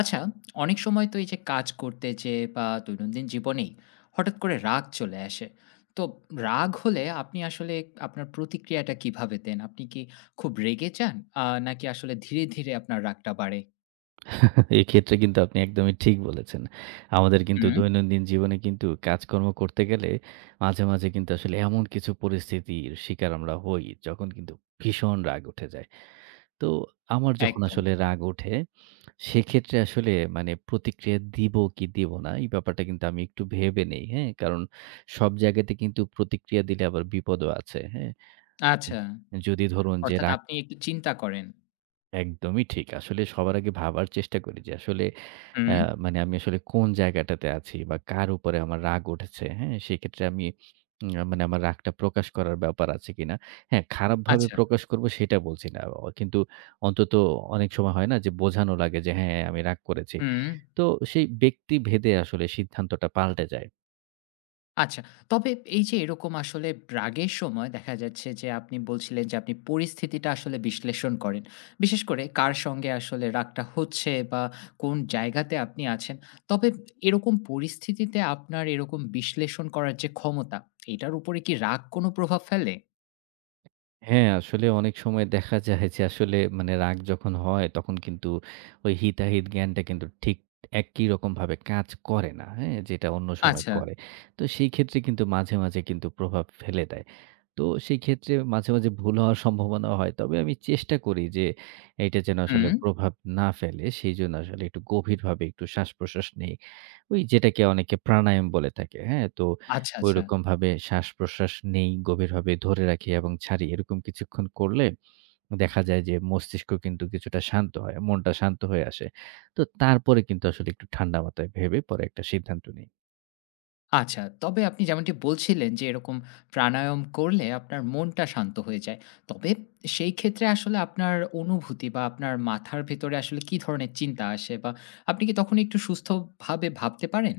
আচ্ছা, অনেক সময় তো এই যে কাজ করতে যেয়ে বা দৈনন্দিন জীবনেই হঠাৎ করে রাগ চলে আসে। তো রাগ হলে আপনি আসলে আপনার প্রতিক্রিয়াটা কিভাবে দেন? আপনি কি খুব রেগে যান? নাকি আসলে ধীরে, ধীরে আপনার রাগটা বাড়ে? এক্ষেত্রে কিন্তু আপনি একদমই ঠিক বলেছেন। আমাদের কিন্তু হুম, দৈনন্দিন জীবনে কিন্তু কাজকর্ম করতে গেলে মাঝে, মাঝে কিন্তু আসলে এমন কিছু পরিস্থিতির শিকার আমরা হই, যখন কিন্তু ভীষণ রাগ উঠে যায়। তো আমার যখন একদম। আসলে রাগ ওঠে, সেক্ষেত্রে আসলে মানে প্রতিক্রিয়া দিব কি দিব না, এই ব্যাপারটা কিন্তু আমি একটু ভেবে নেই, হ্যাঁ? কারণ সব জায়গাতে কিন্তু প্রতিক্রিয়া দিলে আবার বিপদও আছে, হ্যাঁ? আচ্ছা, যদি ধরুন যে অর্থাৎ রাগ আপনি একটু চিন্তা করেন। একদমই ঠিক। আসলে সবার আগে ভাবার চেষ্টা করি যে আসলে হুম, হ্যাঁ, মানে আমি আসলে কোন জায়গাটাতে আছি বা কার উপরে আমার রাগ উঠেছে, হ্যাঁ? সেক্ষেত্রে আমি মানে আমার রাগটা প্রকাশ করার ব্যাপার আছে কিনা? হ্যাঁ, খারাপভাবে আচ্ছা, প্রকাশ করব সেটা বলছি না। কিন্তু অন্তত অনেক সময় হয় না যে বোঝানো লাগে যে হ্যাঁ, আমি রাগ করেছি। হুম। তো সেই ব্যক্তিভেদে আসলে সিদ্ধান্তটা পাল্টে যায়। আচ্ছা। তবে এই যে এরকম আসলে রাগের সময় দেখা যাচ্ছে যে আপনি বলছিলেন যে আপনি পরিস্থিতিটা আসলে বিশ্লেষণ করেন। বিশেষ করে কার সঙ্গে আসলে রাগটা হচ্ছে বা কোন জায়গাতে আপনি আছেন। তবে এরকম পরিস্থিতিতে আপনার এরকম বিশ্লেষণ করার যে ক্ষমতা, এটার উপরে কি রাগ কোনো প্রভাব ফেলে? হ্যাঁ, আসলে অনেক সময় দেখা যায় যে আসলে মানে রাগ যখন হয় তখন কিন্তু ওই হিতাহিত জ্ঞানটা কিন্তু ঠিক একই রকমভাবে কাজ করে না। হ্যাঁ? যেটা অন্য সময় আচ্ছা। করে। তো সেই ক্ষেত্রে কিন্তু মাঝে, মাঝে কিন্তু প্রভাব ফেলে দেয়। তো সেই ক্ষেত্রে মাঝে, মাঝে ভুল হওয়ার সম্ভাবনা হয়। তবে আমি চেষ্টা করি যে এটা যেন হুম। আসলে প্রভাব না ফেলে। সেজন্য আসলে একটু গভীরভাবে একটু শ্বাস-প্রশ্বাস নেই। ওই যেটাকে অনেকে প্রাণায়াম বলে থাকে। হ্যাঁ? তো আচ্ছা, আচ্ছা। ঐরকমভাবে শ্বাস-প্রশ্বাস নেই, গভীরভাবে ধরে রাখি এবং ছাড়ি। এরকম কিছুক্ষণ করলে দেখা যায় যে মস্তিষ্ক কিন্তু কিছুটা শান্ত হয়। মনটা শান্ত হয়ে আসে। তো তারপরে কিন্তু আসলে একটু ঠান্ডা মাথায় ভেবে পরে একটা সিদ্ধান্ত নিই। আচ্ছা, তবে আপনি যেমনটি বলছিলেন যে এরকম প্রাণায়াম করলে আপনার মনটা শান্ত হয়ে যায়। তবে সেই ক্ষেত্রে আসলে আপনার অনুভূতি বা আপনার মাথার ভেতরে আসলে কি ধরনের চিন্তা আসে বা আপনি কি তখন একটু সুস্থভাবে ভাবতে পারেন?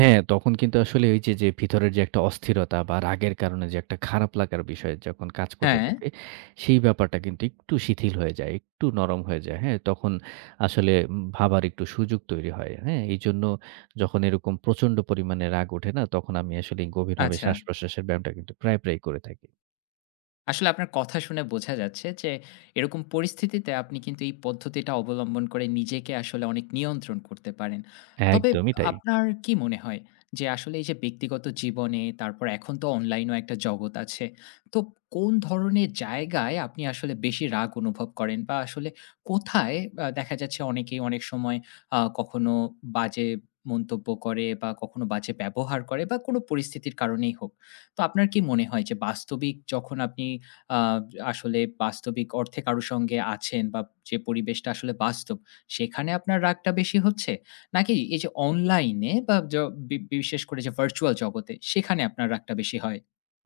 হ্যাঁ, তখন কিন্তু আসলে ওই যে, যে ভিতরের যে একটা অস্থিরতা বা রাগের কারণে যে একটা খারাপ লাগার বিষয় যখন কাজ করতে হ্যাঁ, থাকে, সেই ব্যাপারটা কিন্তু একটু শিথিল হয়ে যায়, একটু নরম হয়ে যায়। হ্যাঁ? তখন আসলে ভাবার একটু সুযোগ তৈরি হয়। হ্যাঁ? এইজন্য যখন এরকম প্রচন্ড পরিমাণে রাগ ওঠে না, তখন আমি আসলে গভীরভাবে আচ্ছা। শ্বাস-প্রশ্বাসের ব্যায়ামটা কিন্তু প্রায়, প্রায় করে থাকি। আসলে আপনার কথা শুনে বোঝা যাচ্ছে যে এরকম পরিস্থিতিতে আপনি কিন্তু এই পদ্ধতিটা অবলম্বন করে নিজেকে আসলে অনেক নিয়ন্ত্রণ করতে পারেন। তবে একদমই তাই। আপনার কি মনে হয় যে আসলে এই যে ব্যক্তিগত জীবনে তারপর এখন তো অনলাইনও একটা জগৎ আছে। তো কোন ধরনের জায়গায় আপনি আসলে বেশি রাগ অনুভব করেন বা আসলে কোথায় দেখা যাচ্ছে অনেকেই অনেক সময় কখনো বাজে মন্তব্য করে বা কখনো বাজে ব্যবহার করে বা কোনো পরিস্থিতির কারণেই হোক। তো আপনার কি মনে হয় যে বাস্তবিক যখন আপনি আ আসলে বাস্তবিক অর্থে কারো সঙ্গে আছেন বা যে পরিবেশটা আসলে বাস্তব, সেখানে আপনার রাগটা বেশি হচ্ছে? নাকি এই যে অনলাইনে বা য বি বিশেষ করে যে ভার্চুয়াল জগতে, সেখানে আপনার রাগটা বেশি হয়?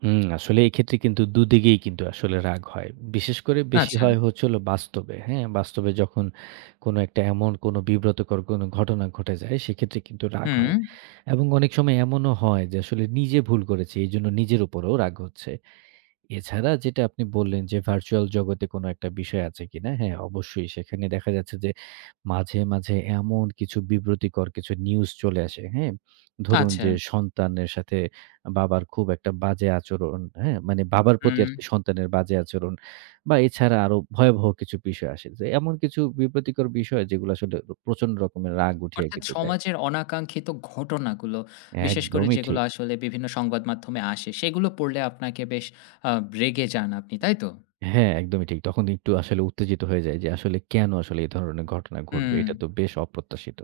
হুম, আসলে এক্ষেত্রে কিন্তু দুদিকেই কিন্তু আসলে রাগ হয়। বিশেষ করে বেশি আচ্ছা। হয় হচ্ছে হলো বাস্তবে, হ্যাঁ? বাস্তবে যখন কোনো একটা এমন কোনো বিব্রতকর কোনো ঘটনা ঘটে যায় সেক্ষেত্রে কিন্তু রাগ হুম। হয়। এবং অনেক সময় এমনও হয় যে আসলে নিজে ভুল করেছি। এজন্য নিজের উপরেও রাগ হচ্ছে। এছাড়া যেটা আপনি বললেন যে, ভার্চুয়াল জগতে কোনো একটা বিষয় আছে কিনা? হ্যাঁ, অবশ্যই। সেখানে দেখা যাচ্ছে যে মাঝে, মাঝে এমন কিছু বিব্রতিকর কিছু নিউজ চলে আসে, হ্যাঁ? ধরুন আচ্ছা। যে সন্তানের সাথে বাবার খুব একটা বাজে আচরণ, হ্যাঁ? মানে বাবার প্রতি হুম। আরকি সন্তানের বাজে আচরণ বা এছাড়া আরো ভয়াবহ কিছু বিষয় আসে। যে এমন কিছু বিব্রতিকর বিষয় যেগুলো আসলে প্রচন্ড রকমের রাগ উঠিয়ে অর্থাৎ কিন্তু দেয়। সমাজের অনাকাঙ্ক্ষিত ঘটনাগুলো, বিশেষ করে একদমই যেগুলো ঠিক। আসলে বিভিন্ন সংবাদ মাধ্যমে আসে, সেগুলো পড়লে আপনাকে বেশ আ রেগে যান আপনি, তাই তো? হ্যাঁ, একদমই ঠিক। তখন একটু আসলে উত্তেজিত হয়ে যাই যে আসলে কেন আসলে এ ধরনের ঘটনা ঘটবে? হুম। এটা তো বেশ অপ্রত্যাশিত।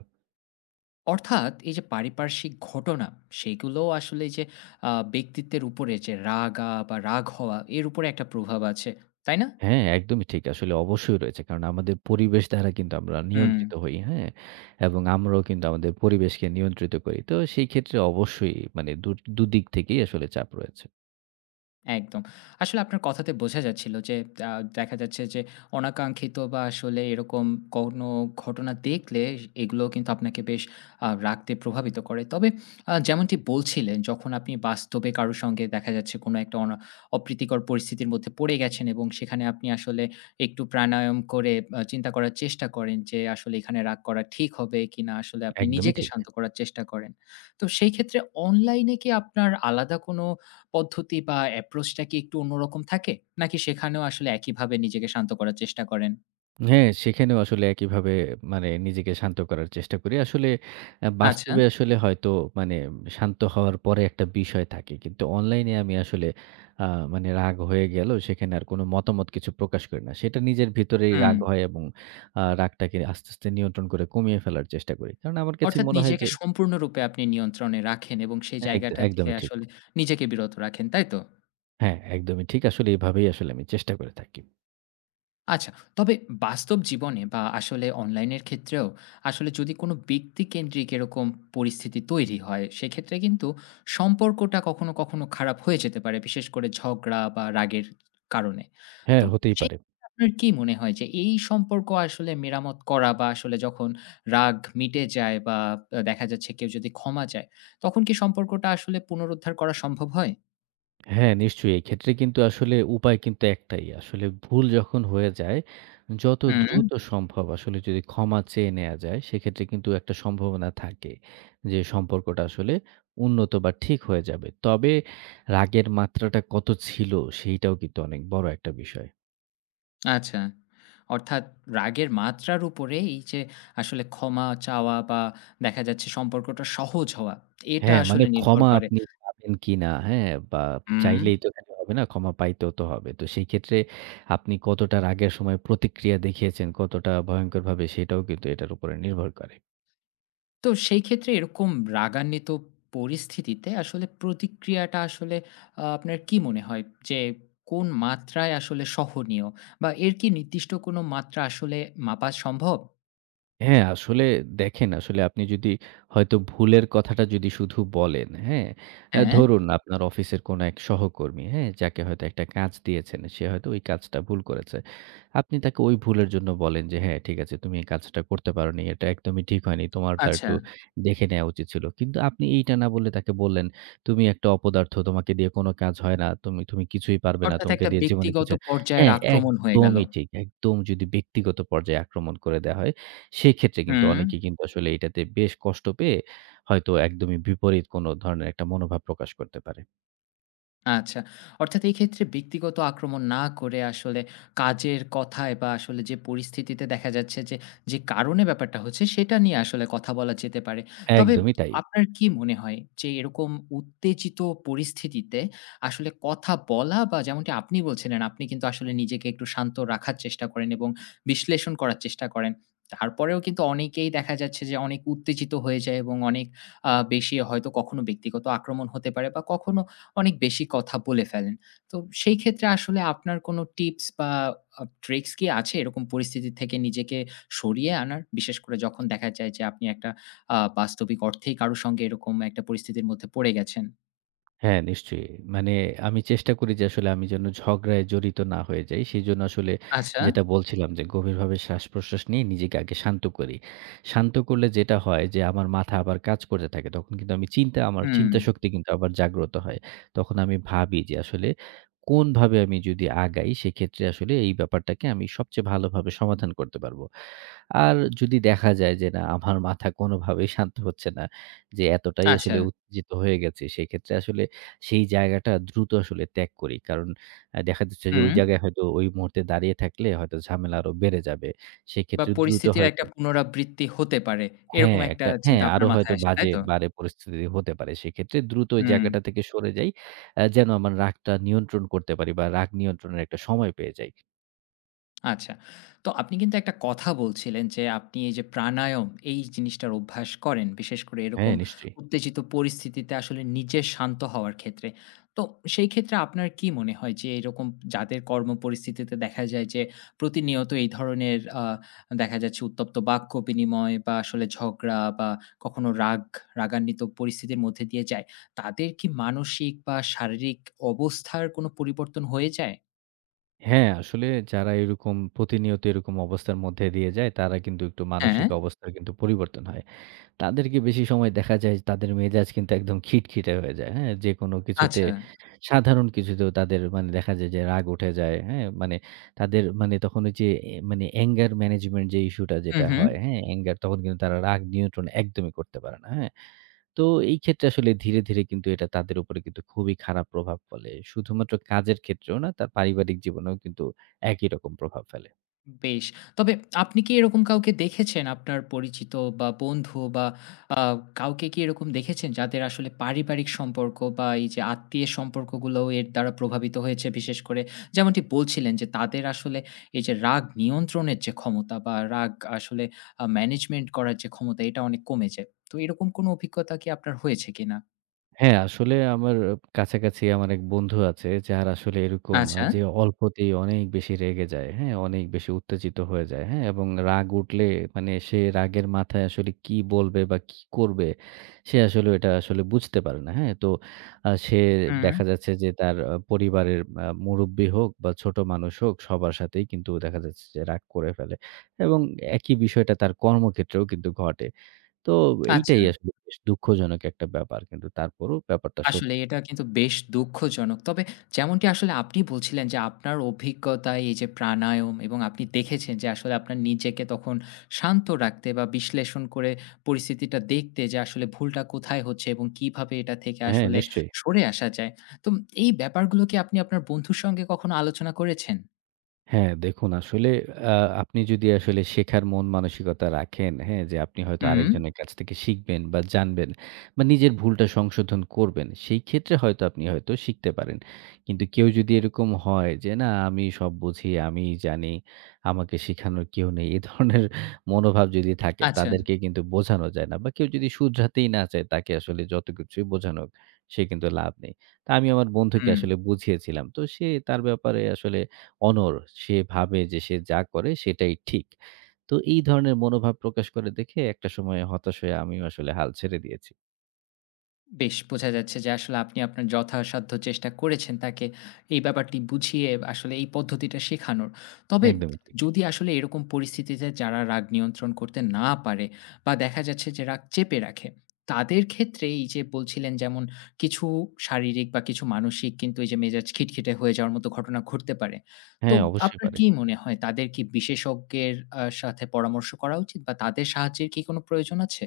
অর্থাৎ এই যে পারিপার্শ্বিক ঘটনা, সেগুলোও আসলে যে ব্যক্তিত্বের উপরে যে রাগা বা রাগ হওয়া, এর উপরে একটা প্রভাব আছে। তাই না? হ্যাঁ, একদমই ঠিক। আসলে অবশ্যই রয়েছে। কারণ আমাদের পরিবেশ দ্বারা কিন্তু আমরা হুম। নিয়ন্ত্রিত হই, হ্যাঁ? এবং আমরাও কিন্তু আমাদের পরিবেশকে নিয়ন্ত্রিত করি। তো সেই ক্ষেত্রে অবশ্যই মানে দুদিক থেকেই আসলে চাপ রয়েছে। একদম। আসলে আপনার কথাতে বোঝা যাচ্ছিল যে আ দেখা যাচ্ছে যে অনাকাঙ্ক্ষিত বা আসলে এরকম কোনো ঘটনা দেখলে এগুলো কিন্তু আপনাকে বেশ রাগতে প্রভাবিত করে। তবে যেমনটি বলছিলেন যখন আপনি বাস্তবে কারো সঙ্গে দেখা যাচ্ছে কোনো একটা অপ্রীতিকর পরিস্থিতির মধ্যে পড়ে গেছেন এবং সেখানে আপনি আসলে একটু প্রাণায়াম করে চিন্তা করার চেষ্টা করেন যে আসলে এখানে রাগ করা ঠিক হবে কিনা আসলে আপনি একদমই নিজেকে ঠিক। শান্ত করার চেষ্টা করেন। তো সেই ক্ষেত্রে অনলাইনে কি আপনার আলাদা কোনো পদ্ধতি বা অ্যাপ্রোচটা কি একটু অন্যরকম থাকে? নাকি সেখানেও আসলে একইভাবে নিজেকে শান্ত করার চেষ্টা করেন? হ্যাঁ, সেখানেও আসলে একইভাবে মানে নিজেকে শান্ত করার চেষ্টা করি। আসলে আচ্ছা, বাস্তবে আসলে হয়তো মানে শান্ত হওয়ার পরে একটা বিষয় থাকে। কিন্তু অনলাইনে আমি আসলে আ মানে রাগ হয়ে গেল সেখানে আর কোনো মতামত কিছু প্রকাশ করি না। সেটা নিজের ভিতরেই হুম। রাগ হয় এবং রাগটাকে আস্তে, আস্তে নিয়ন্ত্রণ করে কমিয়ে ফেলার চেষ্টা করি। কারণ আমার কাছে অর্থাৎ মনে হয় নিজেকে যে সম্পূর্ণরূপে আপনি নিয়ন্ত্রণে রাখেন এবং সেই হ্যাঁ, জায়গাটা থেকে একদমই ঠিক। আসলে নিজেকে বিরত রাখেন, তাই তো? হ্যাঁ, একদমই ঠিক। আসলে এভাবেই আসলে আমি চেষ্টা করে থাকি। আচ্ছা। তবে বাস্তব জীবনে বা আসলে অনলাইনের ক্ষেত্রেও আসলে যদি কোনো ব্যক্তিকেন্দ্রিক এরকম পরিস্থিতি তৈরি হয়, সেক্ষেত্রে কিন্তু সম্পর্কটা কখনো, কখনো খারাপ হয়ে যেতে পারে। বিশেষ করে ঝগড়া বা রাগের কারণে। তো হ্যাঁ, হতেই সেই পারে। ক্ষেত্রে আপনার কি মনে হয় যে এই সম্পর্ক আসলে মেরামত করা বা আসলে যখন রাগ মিটে যায় বা দেখা যাচ্ছে কেউ যদি ক্ষমা চায়, তখন কি সম্পর্কটা আসলে পুনরুদ্ধার করা সম্ভব হয়? হ্যাঁ, নিশ্চয়ই। এক্ষেত্রে কিন্তু আসলে উপায় কিন্তু একটাই। আসলে ভুল যখন হয়ে যায়, যত হুম। দ্রুত সম্ভব আসলে যদি ক্ষমা চেয়ে নেয়া যায়, সেক্ষেত্রে কিন্তু একটা সম্ভাবনা থাকে যে সম্পর্কটা আসলে উন্নত বা ঠিক হয়ে যাবে। তবে রাগের মাত্রাটা কত ছিল সেইটাও কিন্তু অনেক বড় একটা বিষয়। আচ্ছা। অর্থাৎ রাগের মাত্রার উপরে এই যে আসলে ক্ষমা চাওয়া বা দেখা যাচ্ছে সম্পর্কটা সহজ হওয়া, এটা হ্যাঁ, মানে আসলে নির্ভর ক্ষমা করে। আপনি পাবেন কিনা, হ্যাঁ? বা হুম। চাইলেই তো খালি হবে না, ক্ষমা পাইতেও তো হবে। তো সেই ক্ষেত্রে আপনি কতটা রাগের সময় প্রতিক্রিয়া দেখিয়েছেন, কতটা ভয়ঙ্করভাবে সেটাও কিন্তু এটার উপরে নির্ভর করে। তো সেই ক্ষেত্রে এরকম রাগান্বিত পরিস্থিতিতে আসলে প্রতিক্রিয়াটা আসলে আপনার কি মনে হয় যে কোন মাত্রায় আসলে সহনীয়? বা এর কি নির্দিষ্ট কোনো মাত্রা আসলে মাপা সম্ভব? হ্যাঁ, আসলে দেখেন, আসলে আপনি যদি হয়তো ভুলের কথাটা যদি শুধু বলেন, হ্যাঁ? হ্যাঁ? ধরুন আপনার অফিসের কোনো এক সহকর্মী, হ্যাঁ? যাকে হয়তো একটা কাজ দিয়েছেন, সে হয়তো ওই কাজটা ভুল করেছে। আপনি তাকে ওই ভুলের জন্য বলেন যে, "হ্যাঁ, ঠিক আছে, তুমি এই কাজটা করতে পারোনি। এটা একদমই ঠিক হয়নি। তোমার তা আচ্ছা। একটু দেখে নেয়া উচিত ছিল।" কিন্তু আপনি এইটা না বলে তাকে বললেন, "তুমি একটা অপদার্থ, তোমাকে দিয়ে কোনো কাজ হয় না। তুমি তুমি কিছুই পারবে না। অর্থাৎ তোমাকে একটা দিয়ে জীবনে ব্যক্তিগত কিছু" পর্যায়ের হ্যাঁ, আক্রমণ হয়ে গেল। একদমই ঠিক। একদম যদি ব্যক্তিগত পর্যায়ে আক্রমণ করে দেয়া হয় সেই ক্ষেত্রে কিন্তু হুম। অনেকে কিন্তু আসলে এটাতে বেশ কষ্ট পেয়ে হয়তো একদমই বিপরীত কোনো ধরনের একটা মনোভাব প্রকাশ করতে পারে। আচ্ছা। অর্থাৎ এই ক্ষেত্রে ব্যক্তিগত আক্রমণ না করে আসলে কাজের কথায় বা আসলে যে পরিস্থিতিতে দেখা যাচ্ছে যে, যে কারণে ব্যাপারটা হচ্ছে সেটা নিয়ে আসলে কথা বলা যেতে পারে। তবে একদমই তাই। আপনার কি মনে হয় যে এরকম উত্তেজিত পরিস্থিতিতে আসলে কথা বলা বা যেমনটি আপনি বলছিলেন আপনি কিন্তু আসলে নিজেকে একটু শান্ত রাখার চেষ্টা করেন এবং বিশ্লেষণ করার চেষ্টা করেন। তারপরেও কিন্তু অনেকেই দেখা যাচ্ছে যে অনেক উত্তেজিত হয়ে যায় এবং অনেক বেশি হয়তো কখনো ব্যক্তিগত আক্রমণ হতে পারে বা কখনো অনেক বেশি কথা বলে ফেলেন। তো সেই ক্ষেত্রে আসলে আপনার কোনো টিপস বা ট্রিক্স কি আছে এরকম পরিস্থিতি থেকে নিজেকে সরিয়ে আনার? বিশেষ করে যখন দেখা যায় যে আপনি একটা বাস্তবিক অর্থেই কারো সঙ্গে এরকম একটা পরিস্থিতির মধ্যে পড়ে গেছেন। হ্যাঁ, নিশ্চয়ই। মানে আমি চেষ্টা করি যে আসলে আমি যেন ঝগড়ায় জড়িত না হয়ে যাই। সেজন্য আসলে আচ্ছা। যেটা বলছিলাম যে গভীরভাবে শ্বাস-প্রশ্বাস নিয়ে নিজেকে আগে শান্ত করি। শান্ত করলে যেটা হয় যে আমার মাথা আবার কাজ করতে থাকে। তখন কিন্তু আমি হুম, চিন্তা শক্তি কিন্তু আবার জাগ্রত হয়। তখন আমি ভাবি যে আসলে কোনভাবে আমি যদি আগাই সেক্ষেত্রে আসলে এই ব্যাপারটাকে আমি সবচেয়ে ভালোভাবে সমাধান করতে পারবো। আর যদি দেখা যায় যে না আমার মাথা কোনোভাবেই শান্ত হচ্ছে না, যে এতটাই আচ্ছা। আসলে উত্তেজিত হয়ে গেছি সেক্ষেত্রে আসলে সেই জায়গাটা দ্রুত আসলে ত্যাগ করি। কারণ দেখা যাচ্ছে যে ওই হুম। জায়গায় হয়তো ওই মুহূর্তে দাঁড়িয়ে থাকলে হয়তো ঝামেলা আরো বেড়ে যাবে। বা সেক্ষেত্রে দ্রুত পরিস্থিতির একটা হয়তো পুনরাবৃত্তি হতে পারে। এরকম হ্যাঁ, একটা চিন্তা আপনার আরো হয়তো মাথায় আসে, তাই বাজে তো? বারে পরিস্থিতি হতে পারে। সেক্ষেত্রে দ্রুত ওই হুম। জায়গাটা থেকে সরে যাই। যেন আমার রাগটা নিয়ন্ত্রণ করতে পারি বা রাগ নিয়ন্ত্রণের একটা সময় পেয়ে যাই। আচ্ছা। তো আপনি কিন্তু একটা কথা বলছিলেন যে, আপনি এই যে প্রাণায়াম, এই জিনিসটার অভ্যাস করেন। বিশেষ করে হ্যাঁ, এরকম নিশ্চয়ই। উত্তেজিত পরিস্থিতিতে আসলে নিজে শান্ত হওয়ার ক্ষেত্রে। তো সেই ক্ষেত্রে আপনার কি মনে হয় যে, এরকম যাদের কর্মপরিস্থিতিতে দেখা যায় যে, প্রতিনিয়ত এই ধরনের দেখা যাচ্ছে উত্তপ্ত বাক্য বিনিময় বা আসলে ঝগড়া বা কখনো রাগ, রাগান্বিত পরিস্থিতির মধ্যে দিয়ে যায়, তাদের কি মানসিক বা শারীরিক অবস্থার কোনো পরিবর্তন হয়ে যায়? হ্যাঁ, আসলে যারা এরকম প্রতিনিয়ত এরকম অবস্থার মধ্যে দিয়ে যায় তারা কিন্তু একটু হ্যাঁ, মানসিক অবস্থার কিন্তু পরিবর্তন হয়। তাদেরকে বেশি সময় দেখা যায় যে তাদের মেজাজ কিন্তু একদম খিটখিটে হয়ে যায়। হ্যাঁ? যেকোনো কিছুতে আচ্ছা। সাধারণ কিছুতেও তাদের মানে দেখা যায় যে রাগ উঠে যায়। হ্যাঁ? মানে তাদের মানে তখন ওই যে মানে anger management যে ইস্যুটা হু, যেটা হু। হয়, হ্যাঁ? তখন কিন্তু তারা রাগ নিয়ন্ত্রণ একদমই করতে পারে না। হ্যাঁ? তো এই ক্ষেত্রে আসলে ধীরে, ধীরে কিন্তু এটা তাদের উপরে কিন্তু খুবই খারাপ প্রভাব ফেলে। শুধুমাত্র কাজের ক্ষেত্রেও না, তার পারিবারিক জীবনেও কিন্তু একই রকম প্রভাব ফেলে। বেশ। তবে আপনি কি এরকম কাউকে দেখেছেন আপনার পরিচিত বা বন্ধু বা আ কাউকে কি এরকম দেখেছেন যাদের আসলে পারিবারিক সম্পর্ক বা এই যে আত্মীয়ের সম্পর্কগুলোও এর দ্বারা প্রভাবিত হয়েছে? বিশেষ করে যেমনটি বলছিলেন যে তাদের আসলে এই যে রাগ নিয়ন্ত্রণের যে ক্ষমতা বা রাগ আসলে ম্যানেজমেন্ট করার যে ক্ষমতা এটা অনেক কমে যায়। তো এরকম কোনো অভিজ্ঞতা কি আপনার হয়েছে কিনা? হ্যাঁ, আসলে আমার কাছাকাছি আমার এক বন্ধু আছে যার আসলে এরকম আচ্ছা। যে অল্পতেই অনেক বেশি রেগে যায়, হ্যাঁ? অনেক বেশি উত্তেজিত হয়ে যায়, হ্যাঁ? এবং রাগ উঠলে মানে সে রাগের মাথায় আসলে কি বলবে বা কি করবে সে আসলে এটা আসলে বুঝতে পারে না, হ্যাঁ? তো সে হুম, দেখা যাচ্ছে যে তার পরিবারের মুরুব্বি হোক বা ছোট মানুষ হোক সবার সাথেই কিন্তু দেখা যাচ্ছে যে রাগ করে ফেলে এবং একই বিষয়টা তার কর্মক্ষেত্রেও কিন্তু ঘটে। তো আচ্ছা। এইটাই আসলে বেশ দুঃখজনক একটা ব্যাপার। কিন্তু তারপরও ব্যাপারটা আসলে এটা কিন্তু বেশ দুঃখজনক। তবে যেমনটি আসলে আপনি বলছিলেন যে আপনার অভিজ্ঞতায় এই যে প্রাণায়াম এবং আপনি দেখেছেন যে আসলে আপনার নিজেকে তখন শান্ত রাখতে বা বিশ্লেষণ করে পরিস্থিতিটা দেখতে যে আসলে ভুলটা কোথায় হচ্ছে এবং কিভাবে এটা থেকে হ্যাঁ, আসলে নিশ্চয়ই। সরে আসা যায়। তো এই ব্যাপারগুলো কি আপনি আপনার বন্ধুর সঙ্গে কখনো আলোচনা করেছেন? হ্যাঁ, দেখুন আসলে আ আপনি যদি আসলে শেখার মন মানসিকতা রাখেন, হ্যাঁ? যে আপনি হয়তো হুম, আরেকজনের কাছ থেকে শিখবেন বা জানবেন বা নিজের ভুলটা সংশোধন করবেন, সেই ক্ষেত্রে হয়তো আপনি হয়তো শিখতে পারেন। কিন্তু কেউ যদি এরকম হয় যে, "না আমি সব বুঝি, আমিই জানি, আমাকে শেখানোর কেউ নেই।" এ ধরনের মনোভাব যদি থাকে আচ্ছা, তাদেরকে কিন্তু বোঝানো যায় না বা কেউ যদি শুধরাতেই না চায় তাকে আসলে যত কিছুই বোঝানো হোক, সে কিন্তু লাভ নেই। তা আমি আমার বন্ধুকে হুম। আসলে বুঝিয়েছিলাম। তো সে তার ব্যাপারে আসলে অনড়। সে ভাবে যে সে যা করে সেটাই ঠিক। তো এই ধরনের মনোভাব প্রকাশ করে দেখে একটা সময়ে হতাশ হয়ে আমিও আসলে হাল ছেড়ে দিয়েছি। বেশ বোঝা যাচ্ছে যে আসলে আপনি আপনার যথাসাধ্য চেষ্টা করেছেন তাকে এই ব্যাপারটি বুঝিয়ে আসলে এই পদ্ধতিটা শেখানোর। তবে একদমই ঠিক। যদি আসলে এরকম পরিস্থিতিতে যারা রাগ নিয়ন্ত্রণ করতে না পারে বা দেখা যাচ্ছে যে রাগ চেপে রাখে, তাদের ক্ষেত্রে এই যে বলছিলেন যেমন কিছু শারীরিক বা কিছু মানসিক কিন্তু এই যে মেজাজ খিটখিটে হয়ে যাওয়ার মতো ঘটনা ঘটতে পারে। তো হ্যাঁ, অবশ্যই আপনার পারে। কি মনে হয় তাদের কি বিশেষজ্ঞের সাথে পরামর্শ করা উচিত বা তাদের সাহায্যের কি কোনো প্রয়োজন আছে?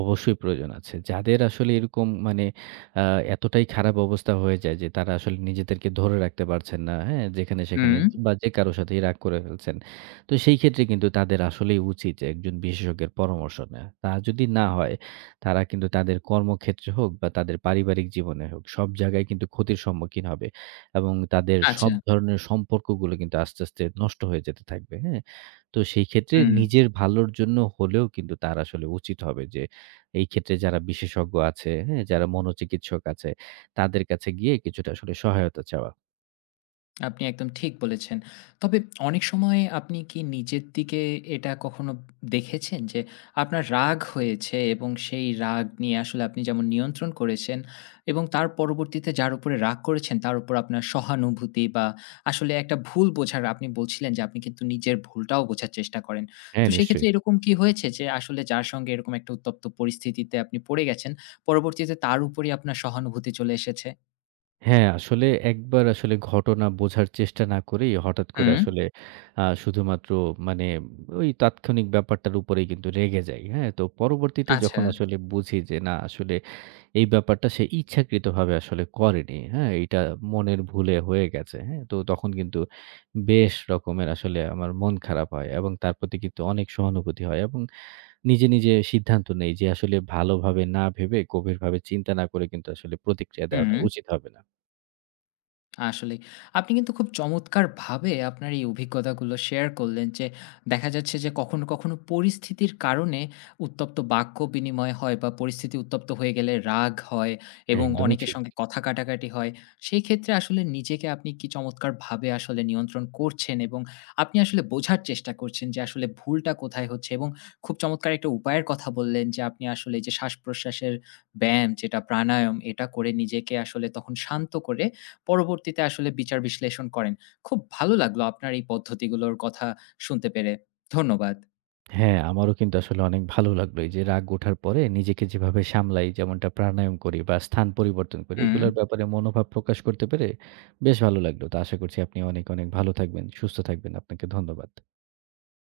অবশ্যই প্রয়োজন আছে। যাদের আসলে এরকম মানে আ এতটাই খারাপ অবস্থা হয়ে যায় যে তারা আসলে নিজেদেরকে ধরে রাখতে পারছেন না, হ্যাঁ? যেখানে-সেখানে হুম, বা যে কারো সাথেই রাগ করে ফেলছেন। তো সেই ক্ষেত্রে কিন্তু তাদের আসলেই উচিত যে একজন বিশেষজ্ঞের পরামর্শ নেয়া। তা যদি না হয় তারা কিন্তু তাদের কর্মক্ষেত্রে হোক বা তাদের পারিবারিক জীবনে হোক সব জায়গায় কিন্তু ক্ষতির সম্মুখীন হবে এবং তাদের আচ্ছা, সব ধরনের সম্পর্কগুলো কিন্তু আস্তে, আস্তে নষ্ট হয়ে যেতে থাকবে, হ্যাঁ? তো সেই ক্ষেত্রে হুম। নিজের ভালোর জন্য হলেও কিন্তু তার আসলে উচিত হবে যে এই ক্ষেত্রে যারা বিশেষজ্ঞ আছে, হ্যাঁ? যারা মনোচিকিৎসক আছে, তাদের কাছে গিয়ে কিছুটা আসলে সহায়তা চাওয়া। আপনি একদম ঠিক বলেছেন। তবে অনেক সময় আপনি কি নিজের দিকে এটা কখনো দেখেছেন যে আপনার রাগ হয়েছে এবং সেই রাগ নিয়ে আসলে আপনি যেমন নিয়ন্ত্রণ করেছেন এবং তার পরবর্তীতে যার উপরে রাগ করেছেন তার উপর আপনার সহানুভূতি বা আসলে একটা ভুল বোঝার আপনি বলছিলেন যে আপনি কিন্তু নিজের ভুলটাও বোঝার চেষ্টা করেন। তো হ্যাঁ, নিশ্চয়ই। সেক্ষেত্রে এরকম কি হয়েছে যে আসলে যার সঙ্গে এরকম একটা উত্তপ্ত পরিস্থিতিতে আপনি পড়ে গেছেন, পরবর্তীতে তার উপরেই আপনার সহানুভূতি চলে এসেছে? হ্যাঁ, আসলে একবার আসলে ঘটনা বোঝার চেষ্টা না করেই হঠাৎ করে হুম, আসলে শুধুমাত্র মানে ওই তাৎক্ষণিক ব্যাপারটার উপরেই কিন্তু রেগে যাই। হ্যাঁ? তো পরবর্তীতে আচ্ছা। যখন আসলে বুঝি যে না আসলে এই ব্যাপারটা সে ইচ্ছাকৃতভাবে আসলে করেনি। হ্যাঁ? এটা মনের ভুলে হয়ে গেছে। হ্যাঁ? তো তখন কিন্তু বেশ রকমের আসলে আমার মন খারাপ হয় এবং তার প্রতি কিন্তু অনেক সহানুভূতি হয় এবং নিজে, নিজে সিদ্ধান্ত নেই যে আসলে ভালোভাবে না ভেবে, গভীরভাবে চিন্তা না করে কিন্তু আসলে প্রতিক্রিয়া দেওয়াটা হুম। উচিত হবে না। আসলেই। আপনি কিন্তু খুব চমৎকারভাবে আপনার এই অভিজ্ঞতাগুলো শেয়ার করলেন যে, দেখা যাচ্ছে যে কখনো, কখনো পরিস্থিতির কারণে উত্তপ্ত বাক্য বিনিময় হয় বা পরিস্থিতি উত্তপ্ত হয়ে গেলে রাগ হয় এবং একদমই অনেকের ঠিক। সঙ্গে কথা কাটাকাটি হয়। সেই ক্ষেত্রে আসলে নিজেকে আপনি কি চমৎকারভাবে আসলে নিয়ন্ত্রণ করছেন এবং আপনি আসলে বোঝার চেষ্টা করছেন যে আসলে ভুলটা কোথায় হচ্ছে এবং খুব চমৎকার একটা উপায়ের কথা বললেন যে আপনি আসলে যে শ্বাস-প্রশ্বাসের ব্যায়াম যেটা প্রাণায়াম এটা করে নিজেকে আসলে তখন শান্ত করে পরবর্তীতে আসলে বিচার বিশ্লেষণ করেন। খুব ভালো লাগলো আপনার এই পদ্ধতিগুলোর কথা শুনতে পেরে। ধন্যবাদ। হ্যাঁ, আমারও কিন্তু আসলে অনেক ভালো লাগলো এই যে রাগ ওঠার পরে নিজেকে যেভাবে সামলাই, যেমনটা প্রাণায়াম করি বা স্থান পরিবর্তন করি, হুম। এগুলোর ব্যাপারে মনোভাব প্রকাশ করতে পেরে বেশ ভালো লাগলো। তো আশা করছি আপনি অনেক, অনেক ভালো থাকবেন, সুস্থ থাকবেন। আপনাকে ধন্যবাদ।